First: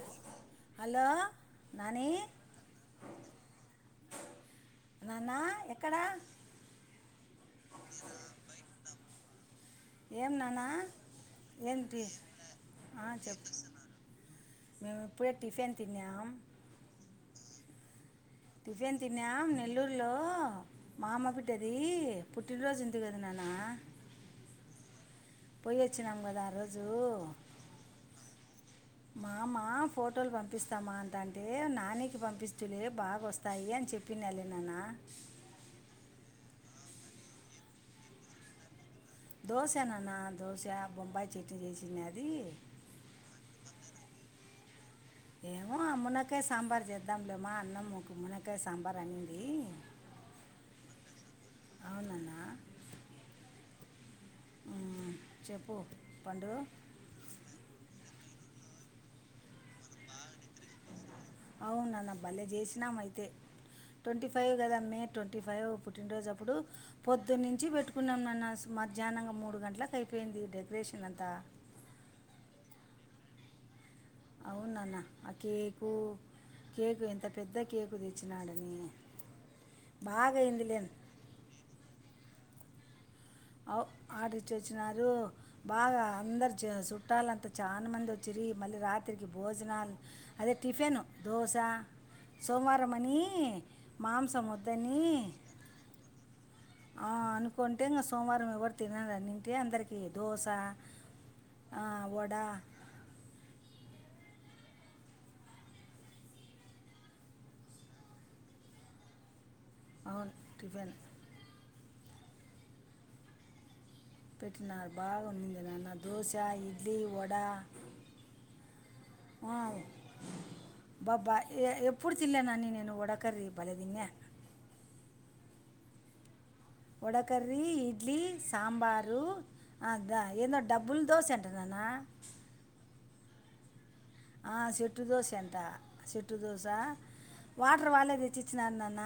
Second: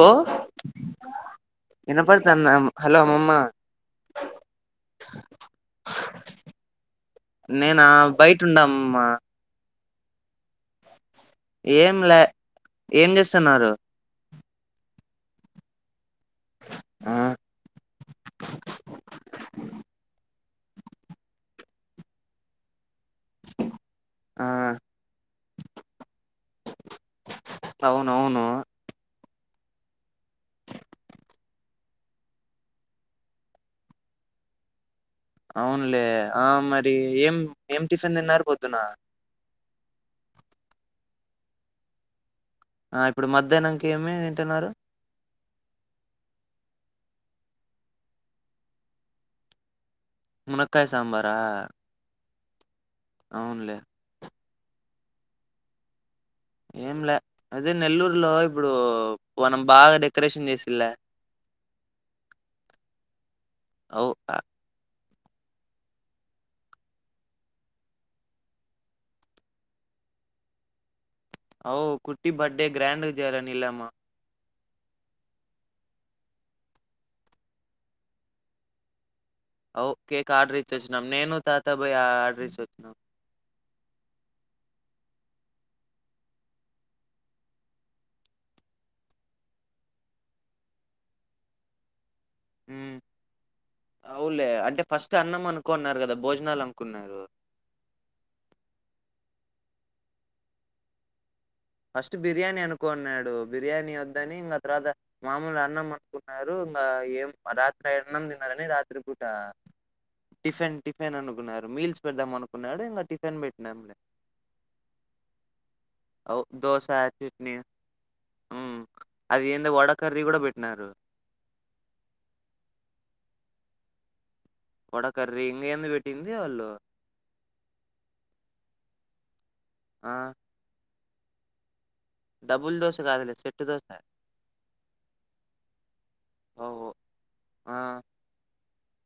హ హలో నాని ఎనప్పడుతున్నా హలో అమ్మమ్మ నాన్నా ఎక్కడా నేన బయట ఉన్నా అమ్మమ్మ ఏం నానా ఏం ఏంటి లే ఆ ఏం చెప్పు చేస్తున్నారు మేము ఇప్పుడే టిఫిన్ తిన్యాం ఆ టిఫిన్ తిన్నాం నెల్లూరులో మా అమ్మ పిట్టది పుట్టినరోజు ఉంది కదా నాన్న ఆ పోయి వచ్చినం కదా ఆ రోజు అవునవును మామ ఫోటోలు పంపిస్తామా అంటంటే నాని కి పంపించుస్తలే బాగా వస్తాయి అని చెప్పి నాను లే నాన్నా అవునులే ఆ మరి ఏం ఏం టిఫిన్ తిన్నారు పొద్దున దోశ నాన్న దోశ బొంబాయి చెట్నీ చేసినాది అది ఆ ఇప్పుడు మధ్యాహ్నంకి ఏమి తింటున్నారు ఏమో ఆ మునకాయ సాంబార్ చేద్దాంలేమా అన్నంకు మునకాయ సాంబార్ అనింది మునక్కయ సాంబారా అవునన్నా అవునులే ఆ చెప్పు పండు ఏం లే అదే నెల్లూరులో ఇప్పుడు మనం బాగా డెక్ అవునాన్న భళ్లేె చేసినాం అయితే అవు ట్వంటీ ఆ, ఫైవ్ కదా మే ట్వంటీ ఫైవ్ పుట్టినరోజు అప్పుడు పొద్దు నుంచి పెట్టుకున్నాం నాన్న మధ్యాహ్నంగా మూడు గంటలకు అయిపోయింది డెకరేషన్ అంతా అఓ కుట్టి బడ్త్డే గ్ర్యాండ్గ చేయాలనిలే మా అవున అన్న ఆ కేకు కేకు ఎంత పెద్ద కేకు తెచ్చినాడని అఓ కేక్ బాగా ఆర్డర్ అయిందిలే ఇచ్చొచ్చిన్నాం నేను తాత బోయి ఆర్డర్ ఇచ్చోచ్చు నో అవు ఆర్డర్ ఇచ్చి వచ్చినారు బాగా అందరు చుట్టాల అంత చాలా మంది వచ్చిరి మళ్ళీ రాత్రికి భోజనాలు అదే టిఫిన్ దోశ సోమవారం అని మాంసం అవులే అంటే వద్దని ఫస్ట్ అన్నం అనుకోన్నారు కదా భోజనాలు అను ఆ అనుకుంటే ఇంకా సోమవారం ఎవరు తినారన అన్నింటే అందరికి దోస ఫస్ట్ బిర్యానీ అనుకొన్యాడు బిర్యానీ వద్ ద్దని ఇంగ ఆ తర్వాత మామూలు అన్నం అనుకున్నారు ఇంగా ఏం రాత్రి ఆ అన్నం తినరని రాత్రి పూట. టిఫెన్ టిఫిన్ అనుకున్నారు మీల్స్ పెడదాం అనుకున్నాడు ఇంగ టిఫిన్ పెట్టినాంలే పెట్టిన బాగా నింది నా దోశ అవ్ దోస, చట్నీ హ్మ్. అది ఏందో వడ కర్రీ గూడా బెట్టినారు. ఎ న పడుదింగా వడకర్రీ ఇం ఎందు పెట్టింది వాళ్ళు వడకర ఇడ్లీ సాంబార్ అ ఆ! అదా ఏదో డబ్బ బుల్దో ఎంటర్ అన్న డబుల్ దోశ కాదుద సెట్టు దోశ చెట్టుదోశ అంట చెట్టుదోశ ఓహో! ఆ! వాటర్ వాళ్ళే తెచ్చిచ్చినా నాన్న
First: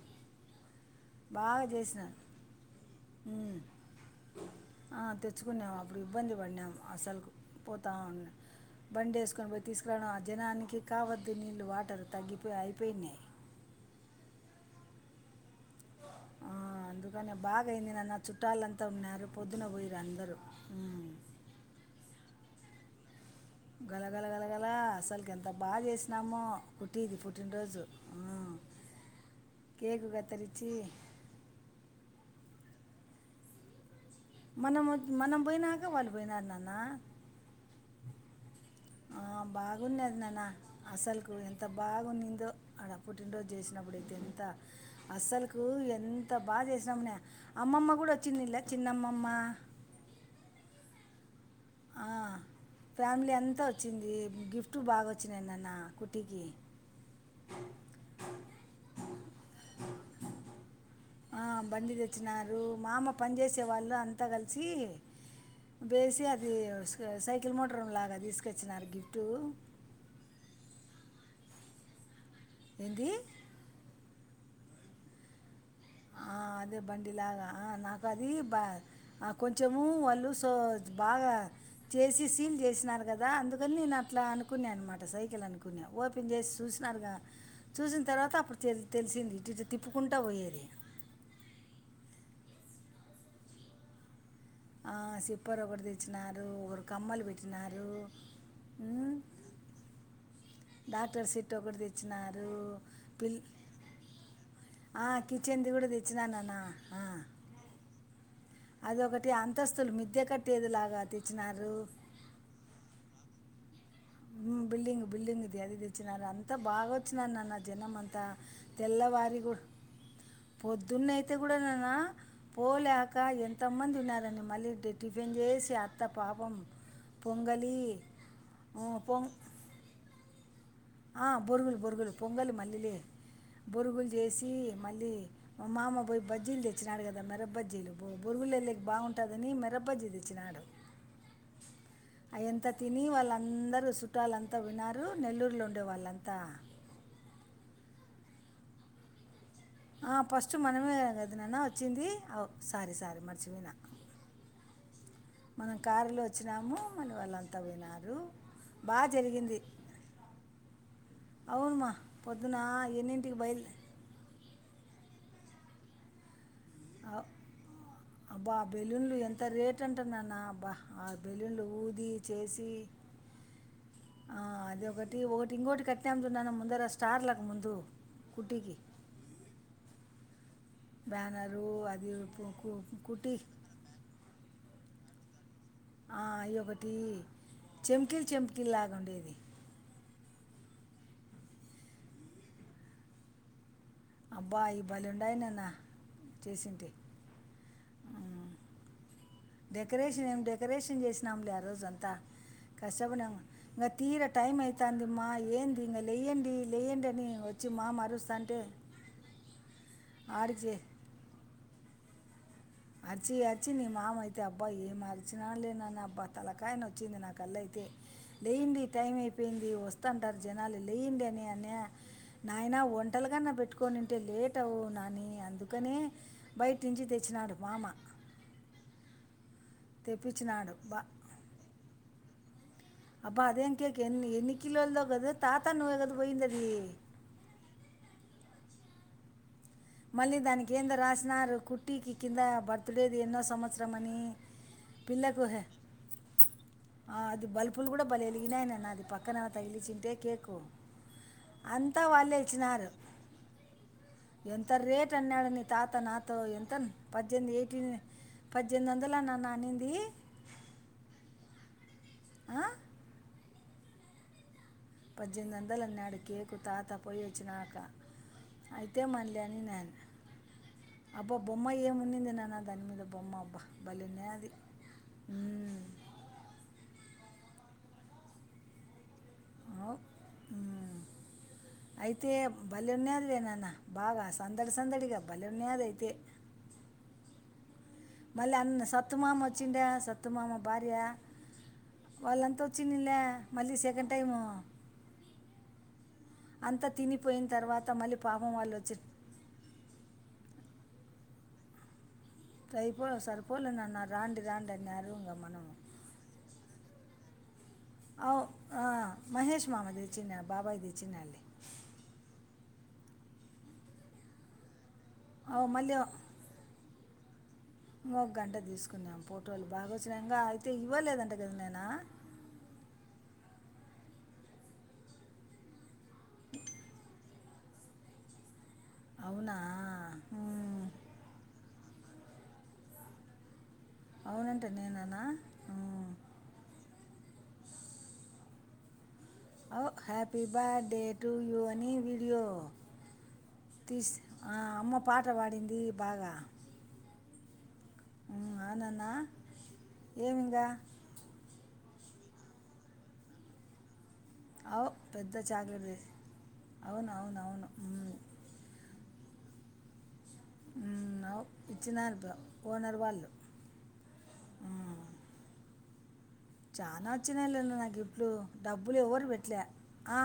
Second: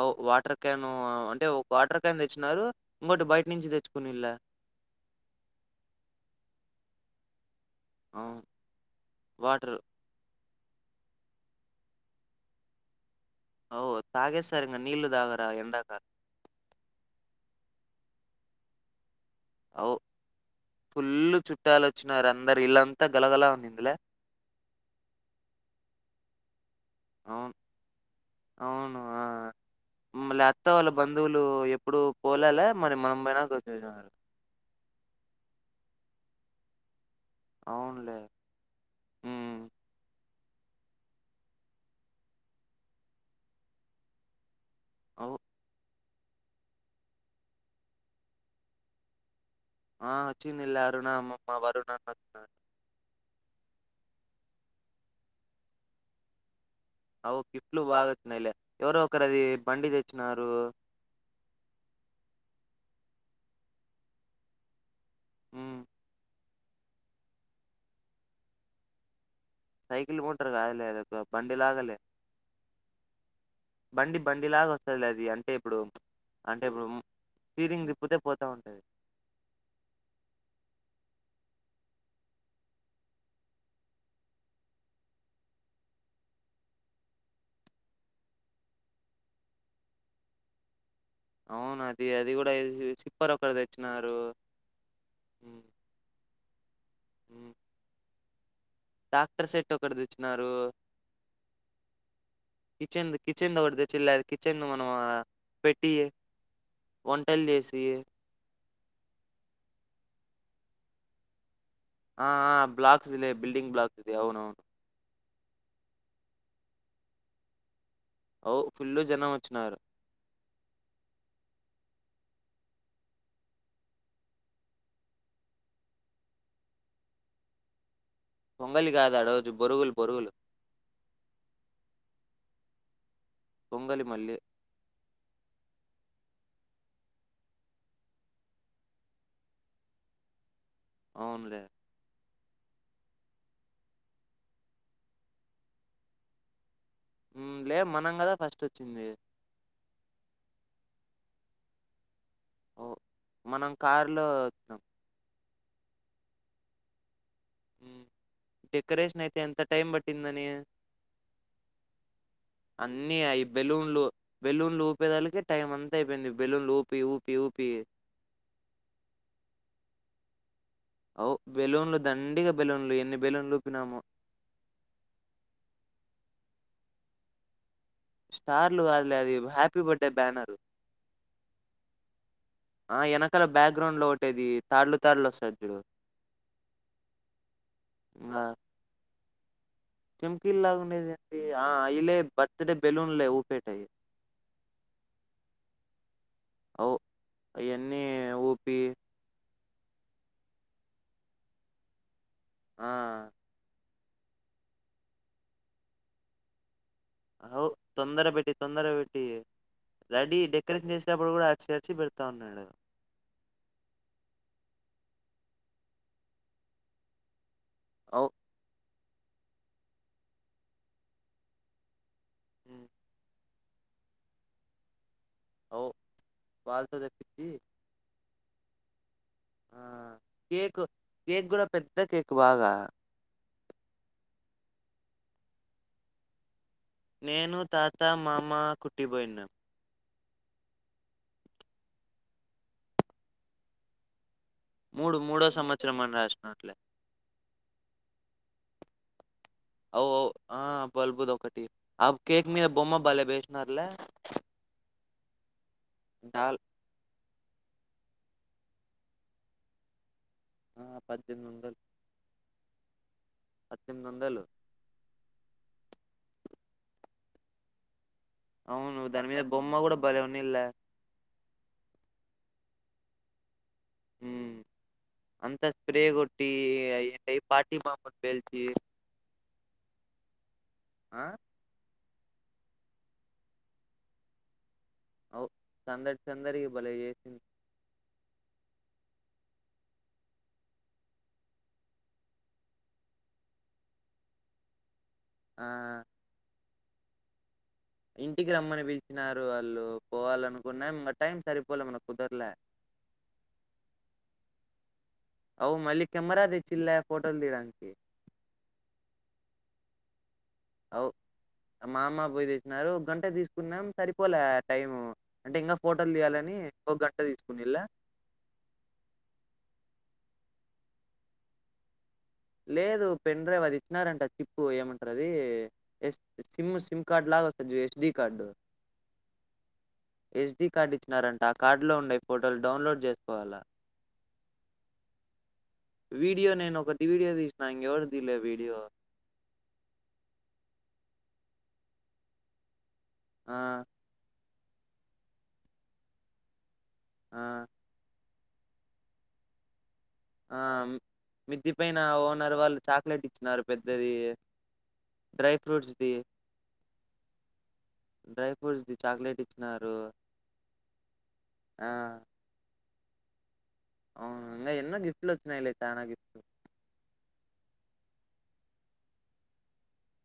అవ్ వాటర్ క్యాను అంటే బాగా ఒక వాటర్ చేసినాను క్యాన్ దెచ్చినారు. ఇంకోటి బయట నుంచి దెచ్చుకొనిళ్ళా. తెచ్చుకున్నాము అప్పుడు ఇబ్బంది పడినాము అసలుకు పోతా ఉన్నా అవును. బం వేసుకొని పోయి వాటర్. తీసుకురావడం ఆ జనానికి కావద్దు నీళ్ళలు వాటర్ తగ్గిపోయి అయిపోయినాయి ఓ తగే సార్ంగా నీళ దాగ ఆ అందుకనే బాగాయింది నాన్న చుట్టాలంతా ఉన్నారు పొద్దున ఓ పోయిరు అందరూ ఫుల్ ఉమ్. చుట్టాలు వచ్చినారు అందరు ఇల్లంత గలగల గలగల అసలుకి ఎంత బాగా చేస్త నమ అవును అవును ఆ కేకు లేత్త కత్తిరించి వాళ్ళ బంధువులు ఎప్పుడు పోలాలా మరి మనంపైనార్సినన్నారు మనం మనం పోయినాక వాళ్ళు పోయిన నాన్న అవునులే. ఆ, హ్మ్. బాగున్నది నాన్న అసలుకు ఎంత బాగున్నిందో అడ పుట్టినరోజు చేసినప్పుడైతే ఎంత అవ్ అసలుకు ఎంత అంత బా చేసినాము అమ్మమ్మ కూడా వచ్చిందిలే చిన్నమ్మమ్మ ఆచ్చిన్ల్ అరుణమ్ ఆ మా ఆ, వరుణాన్నా ఫ్యామిలీ అంతా వచ్చింది గిఫ్ట్ బాగా వచ్చింది నాన్న కుట్టి కి అవు గిప్టులు బాగా వచ్చినయిలే ఎవరో ఒకరు అది బండి తెచ్చినారు ఆ బండి తెచ్చినారు మా అమ్మ పని చేేసే వాళ్ళు అంతా కలిసి హ్మ్. బేసి అది ఇది సై సైకిల్ మోటార్ లాగా తీసుకొచ్చినారా గిఫ్టు సైకిల్ మోటర్ కాదులే అదొక బండి లాగలే ఏందీ బండి లాగా వత్తదిలే అది అంటే ఇప్పుడు ఆ అంటే అదే ఇప్పుడు బండిలాగా ఆ స్టీరింగ్ నాకు తిప్పితే అది పోతా బా ఉంటది. ఆ కొంచెము వాళ్ళు సో బాగా చేసి సీల్ చేసినారు గదా అందుకని నేను అట్లా అనుకునే అన్నమాట సైకిల్ అనుకున్న ఓపెన్ చేసి చూసినారుగా చూసిన తర్వాత అప్పుడు తెలిస్ తెలిసింది ఇట్టిట్ట తిప్పుకుంటా పోయేది. అవును అది అది కూడా వేసి సిప్పర్ ఒకరు తెచ్చినారు. ఆ సిప్పర్ ఒకటి తెచ్చినారు ఒకరు కమ్మలు హ్మ్. పెట్టినారు. ఉమ్, డాక్టర్ సెట్టు ఒకటి తెచ్చు డాక్టర్ సెట్ ఒకటి తెచ్చినారు. పిల్ కిచెన్ ను మనం కిచెన్ది కూడా పెట్టి తెచ్చినానన్న వంటలు చేసి అది ఒకటి అంతస్తులు మిద్ద్య కట్టేది లాగా తెచ్చినారు. ఆ బ్లాక్స్ ఇదే బల్డింగ్ బ్లాక్ బిల్డింగ్ బిల్డింగ్ జ్యాధ తెచ్చినారు అంత బాగా వచ్చినానన్న జనం అంత ఔ ఫుల్లు జనం వచ్చినారు. పొద్దున్న అయితే కూడాననా పోలేక ఎంతమంది ఉన్నారండి మళ్ళీ టి టిఫిన్ చేసి అత్త పాపం పొంగలీ పొంగలి కాదా రోజు బొరుగులు బొరుగులు ఆ బొరుగుల్ బొరుగుల్ పొంగలి మళ్ళలి పొంగలి బొరుగులు మళ్ళీ. చేసి మళ్ళీ మామ పోయి బజ్జీలు తెచ్చినాడు గదా మిరపబజ్జీలు బొరుగుల ల్లోకి బాగుంటాదని మిరపబజ్జీ తెచ్చినాడు. అవునులే అయంత తిని వాళ్ళందరూ చుట్టాలంతా వున్నారు నెల్లూరులో ఉ ఆడవాల్లంతా హ్మ్ లే మనం కదా ఫస్ట్ వచ్చింది. ఆ ఫస్ట్ మనమే గద నాన్న వచ్చింది. ఓ సారీ ఓహ్! సారీ మనం మర్చిపోనా కారులో ఒచ్చినాం. మనం కారులో వచ్చినాము. మన వాళ్ళ డెకరేషన్ అయితే ఎంత టైం పట్టిందని అవును మా పొద్దున అన్నీ ఎన్నింటికి అయి బయలు బెలూన్లు బెలూన్లు పేదాలకే టైమ్ అంతా అయిపోయింది. బెలూన్లు ఊపి ఊపి ఊపి అబ్బా బెలూన్లు ఎంత రేట్ అంటున్నాన్న అబ్బా ఆ అవ్ బెలూన్లు ఊది దండిగా చేసి బెలూన్లు ఎన్ని బెలూన్లు ఊపినామో. ఆ అది ఒకటి ఒకటి ఇంకోటి కట్టేము చూడు నాన్నా అందర స్టార్లకు ముందు స్టార్ కుట్టికి లు గాదులే అవి హ్యాపీ బర్ దే బ్యానరు బ్యానరు అది రపు ఆ వెనకాల బ్యాక్గ్రౌండ్ లో ఒకటేది తాలు తాడ్లు వస్తుంది ఆ ఇ ఒకటి చెంికీలు చెంికీలు లాగా ఉండేది చంకీల్ లాగా ఉండేదేంది ఆ ఇలే బర్త్ డే బెలూన్లే ఊపేట్ అబ్బా ఈ బలి ఉండాయి నన్న చేసింటే అవ్ అయన్నీ ఊపి డెకరేషన్ ఏం డెకరేషన్ చేసినాంలే ఆ రోజు అంతా ఆ కష్టపడ్డాం తీర టైమ్ అయితాందమ్మా ఏంది ఇంగ లేెయ్యండి అవు తొందర పెట్టి తొందర పెట్టి రెడిీ ఆడిచి డెకొరేషన్ చేసినప్పుడు కూడా ఆరిచ్ వచ్చిపేడతాన్నన్నాెడగా అచ్చి అచ్చి నీ మామ అయితే అబ్బా ఏమర్చినాడులే నాన్న అబ్బా తలకాయన నోచ్చింది నాకల్లయి అవ్ లేయండి టైం అయిపోయింది వస్తుంటారు జనాలు లేయంండ అని అని నాయన ఒంటలుగాన్నా పెట్టు కో నింటే లేట్ అవు నని అవ్ అందుకనే బయట వాళ్ళతో నుంచి తెప్పించి తెచ్చినాడు మమ ఆ కేక్ కేక్ కూడా పెద్ద కేక్ క్కు బాగా అబా అదేం కక ఎనీ ఎన్ని కిలోోళ్ ద కదు తాతా నువ్వే గాదు పోయి్యందది. నేను తాత మామ కుట్టిబయినా మళ్ళీ దానికి ఏంద రాసినారు కుట్టికి కింద బర్త్ డేది ఎన్నో సంవత్సరం అని మూడు మూడో పిల్లలకుహ సంవత్సరం అని రాసినట్లే ఆ అది బల్పులు కూడా భలే ఎలిగినాయనాన్న. పాక్ అవువు ఆ బల్బుద్ ఒకటి అంతా ఆ వాళ్ళే కేక్ మీద ఇచ్చినారు బొమ్మ బలే వేసినర్లే ఎంత రేట్ అన్నాడు నీ తాత నాతో ఎంత పద్జేనిమిది ఎయి పద్జేనిమిది వందల నాన్న నానింది ఆ పద్దెమిందల్ ఆ పద్దెమింద వందలు పద్జేనిమిది వందలు అన్నాడు కేకు తాత పోయి వచ్చినాక అవును అయితే దాని మళ్ళీ మీీద అని బొమ్మ కూడా నేను భలేన్నిల్లా అబ్బా బొమ్మ ఏం ఉనింది నాన్న దాని మీద బొమ్మ అబ్బ ఉ అంత స్ప్రే కొట్టి ఎ పార్టీ మా పేల్చ ఆవు హ్మ అయితే బలే ఉన్నాది లేనాన్న బాగా సందడి సందడిగా అవు భలేనేది అయితే సందడి సందడిగా భలే చేసింది. మళ్ళీ అన్న సత్తుమామ వచ్చిండా సత్తుమామ భార్యా, వాళ్ళంతా వచ్చిందిళ్లే మళ్ళీ సెకండ్ టైమూ. ఆ అంతా తినిపోయిన్ తర్వాత్ ఇంటికి రమ్మని పిలిచినారు వాళ్ళు పోవాలను ఉన్నా టైం సరిపోలే మనక్ సైపోలే సరిపోలే నాన్న రాండి రాండ్ డన్నారూ అవు మళ్ళీ కెమెరా తెచ్చిన్లా ఫోటోలు తీయడానికి. న్న మామ తెచ్చినామ్ అవు. మామ్మ పోయి తీచ్చినారు గంట తీసుకున్నాం సరిపోలే టైమూ. అవు మళ్ళీ తీసుకునిలా ఇంగ ఒక గంట తీసుకున్నాం ఫోటోలు బాగా వచ్చినయి ఇంగా అ తే ఇవ్వలేదంట గదా నైనా. లేదు పెన్ డ్రైవ్ అది ఇచ్చినారంట చిప్పు ఏమంటరదీ ఎస్ సిమ్ సిమ్ కార్డు లాగా వస్తది చూడు ఎస్డి కార్డు. అవునా ఎస్డి ఉమ్. కార్డు ఇచ్చినారంట ఆ కార్డు లో ఉండయి. ఫొటోల్ డౌన్లోడ్ చేసుకోవాలా. అవునంట నేనేనా ఊ వీడియో నేను ఒకటి వీడియో తీసిన ఇంగ ఎవరిది తీయలే వీడియో. ఓ happy birthday to you అనీ వీడియో ఆ తీస్ ఆ అమ్మ పాట పాడిందీ బాగా. ఆ ఊ అవునాన్న. ఆ మిద్ది పైనా ఓన్ నరు వాళ్ళు చాక్లెట్ ఇచ్చినారు పెద్దదీ. అవు పెద్ద చాక్లెట్ తె అవును అవును అవును ఉమ్. న్నారు ఉమ్ అవు ఇచ్చినారు బ ఓనర్ వాళ్ అవును ఇంగ ఎన్నో గిఫట్ లు వచ్చినాయిలే చానా గిఫ్టులు. చ్చినాయి లే నాన్న గిఫ్ట్లూ డబ్బులు ఎవ్వరు పెట్లే. ఆ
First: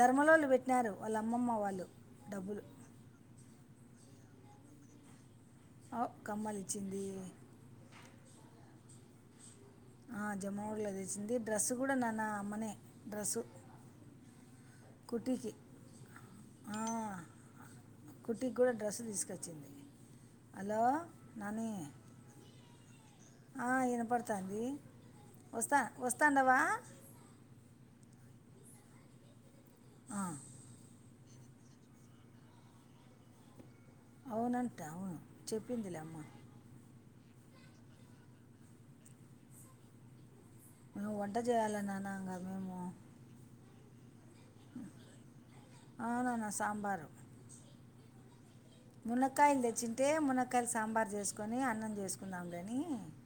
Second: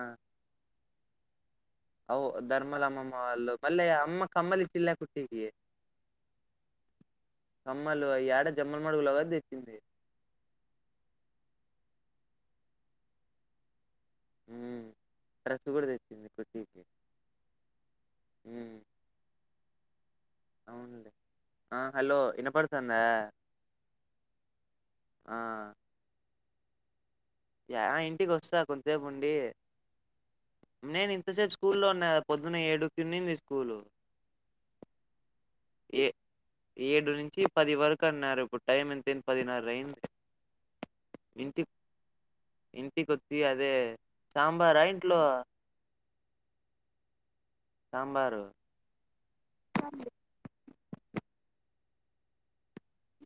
ధర్మలోళ్ళు పెట్నారు. వాళ్ల అమ్మమ్మ వాళ్ అవు ధర్మలమ్మమ్మ వాళ్లకు. మళ్ళ అమ్మ కమ్మలు ఇచ్చింలే కుట్టింకి. ఆవ్ కమ్మలు ఇచ్చింది. జమ్మల్ మడుగులో కాదు తెచ్చింది. ఆ జమ్ముల మడుగులో తెచ్చింది డ్రస్సు కూడా నాన్న అమ్మనే డ్రస్సు. హుమ్ డ్రెస్ కూడా తెచ్చింది ఆ, కుట్టికి కుటీకి కూడా ఉమ్ డ్రెస్ తీసుకొచ్చింది హలో నాని ఆ హలో వినపడుతుందా. ఆ వినపడుతాంది వస్తా వస్తా. అందవా. ఆహ్ ఇంటికి వస్తా కొంతసేపు ఉండి ఆ, నేను ఇంతసేపు స్కూల్ లో ఉన్నగదా పొద్దున్న ఏడుకు ఉన్నీంది స్కూల్. అవునంట అవును ఏ చెప్పిందిలేమ్మ. ఏడు నుంచి పది వరకు అన్నారు ఇప్పుడు టైం ఎంతేంది పదిన్నారు అయింది. ఆహ్ వంట చేయాలనాన్న. ఇంటికొతి అదే సాంబారా ఇంట్లో. అవునన్నా సాంబారు సాంబారు. మునకాయలు తెచ్చింటే మునక్కయల సాం. సాంబార్ చేసుకొని అన్నం చేసుకుందాంలే అని.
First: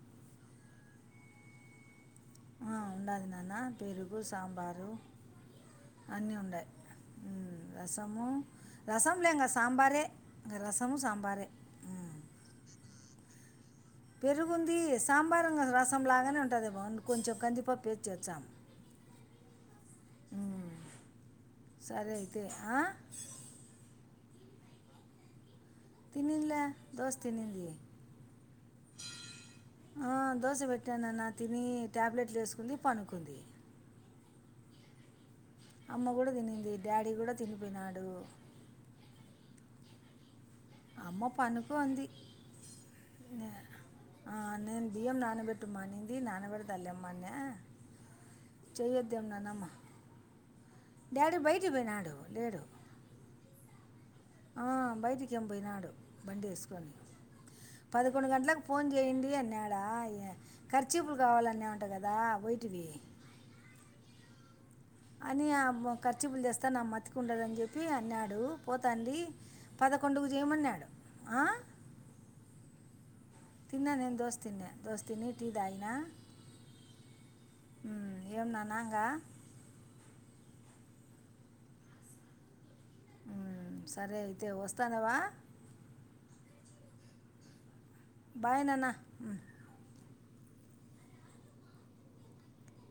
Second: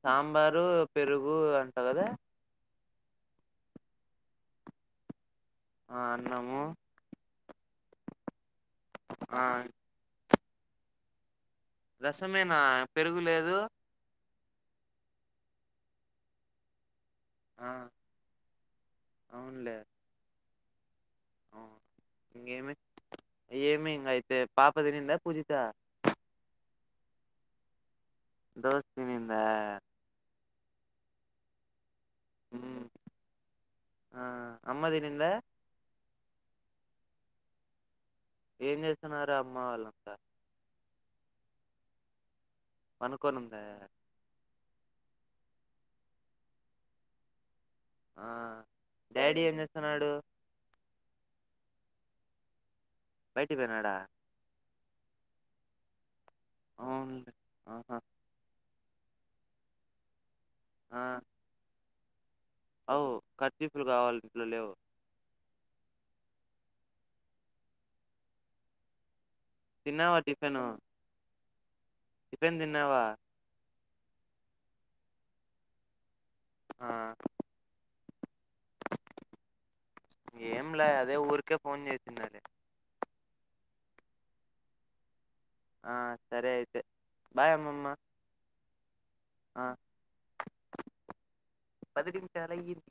సాంబారు పెరుగు అంటా కదా. ఉండాది నాన్న పెరుగు సాంబారు. ఆ అన్నీ అన్నము ఉండాయి రసము రసం ఆ లేంక సాంబారే. ఇంకా రసము సాంబారే. ఉమ్. రసమేనా పెరుగులేదు. పెరుగుంది సాంబారున్నది రసం లాగానే ఉంటది బాగు కొంచెం కంది ఆ పప్పు ఇచోచ్చా. ఆ ఇంగేమి ఏమి హింగ్యాతే. పాప తినిందా పూజిత. తినలే దోస్ తినింది. దోస్ తినిందా. దోస పెట్టననా తిని. ట్యాబ్లెట్లు వేసుకుంది పడుకుంది. ఆహ్ అమ్మా తినిందా. అమ్మ కూడా తినింది డాడీ కూడా తినిపోయినాడు. ఏం చేస్తున్నారు అమ్మ వాళ్ళంతా. అమ్మ పడుకుంది. పనుకోనుందా. నేను బియ్యం నానబెట్మానింది నానబెడతలేమ్మా అని. ఆ డాడీ ఏం చేస్తున్నాడు డ్యాడీ బయటికి పోయనాడు లేడు బయటికిపోయినాడా ఆ బయటికి జం పోయినాడు బండిఎసుకొని అవునులే ఆహా పదకొండు గంటలకు ఫోన్ ఏంది ఎన్నడాయ్య ఆ కర్చిపులూ కావాలన్నావ్ అంటకదా వైట్ వి లు లేవు అని ఆమ్ కర్చిపులు తెస్తాన మంచిగా ఉంటది అని చెప్పి అన్నాడు పోతాందీ తిన్నావా పదకొండుకు టిఫిన్ చేయమన్నాడు ఆ టిఫిన్ తిన్నావా తిన్నా నేను దోస తిన్నా దోసతిని టీ తాగిన ఆ నియమ్ననంగా లా అదే ఊరికే ఫోన్ చేసిన్నాది ఉ సరే అయితే వస్తన్నావా ఆ సరే అయితే బాయ్ అమ్మమ్మ బాయ్ నానా ఆ పది నిమిషాలు అయింది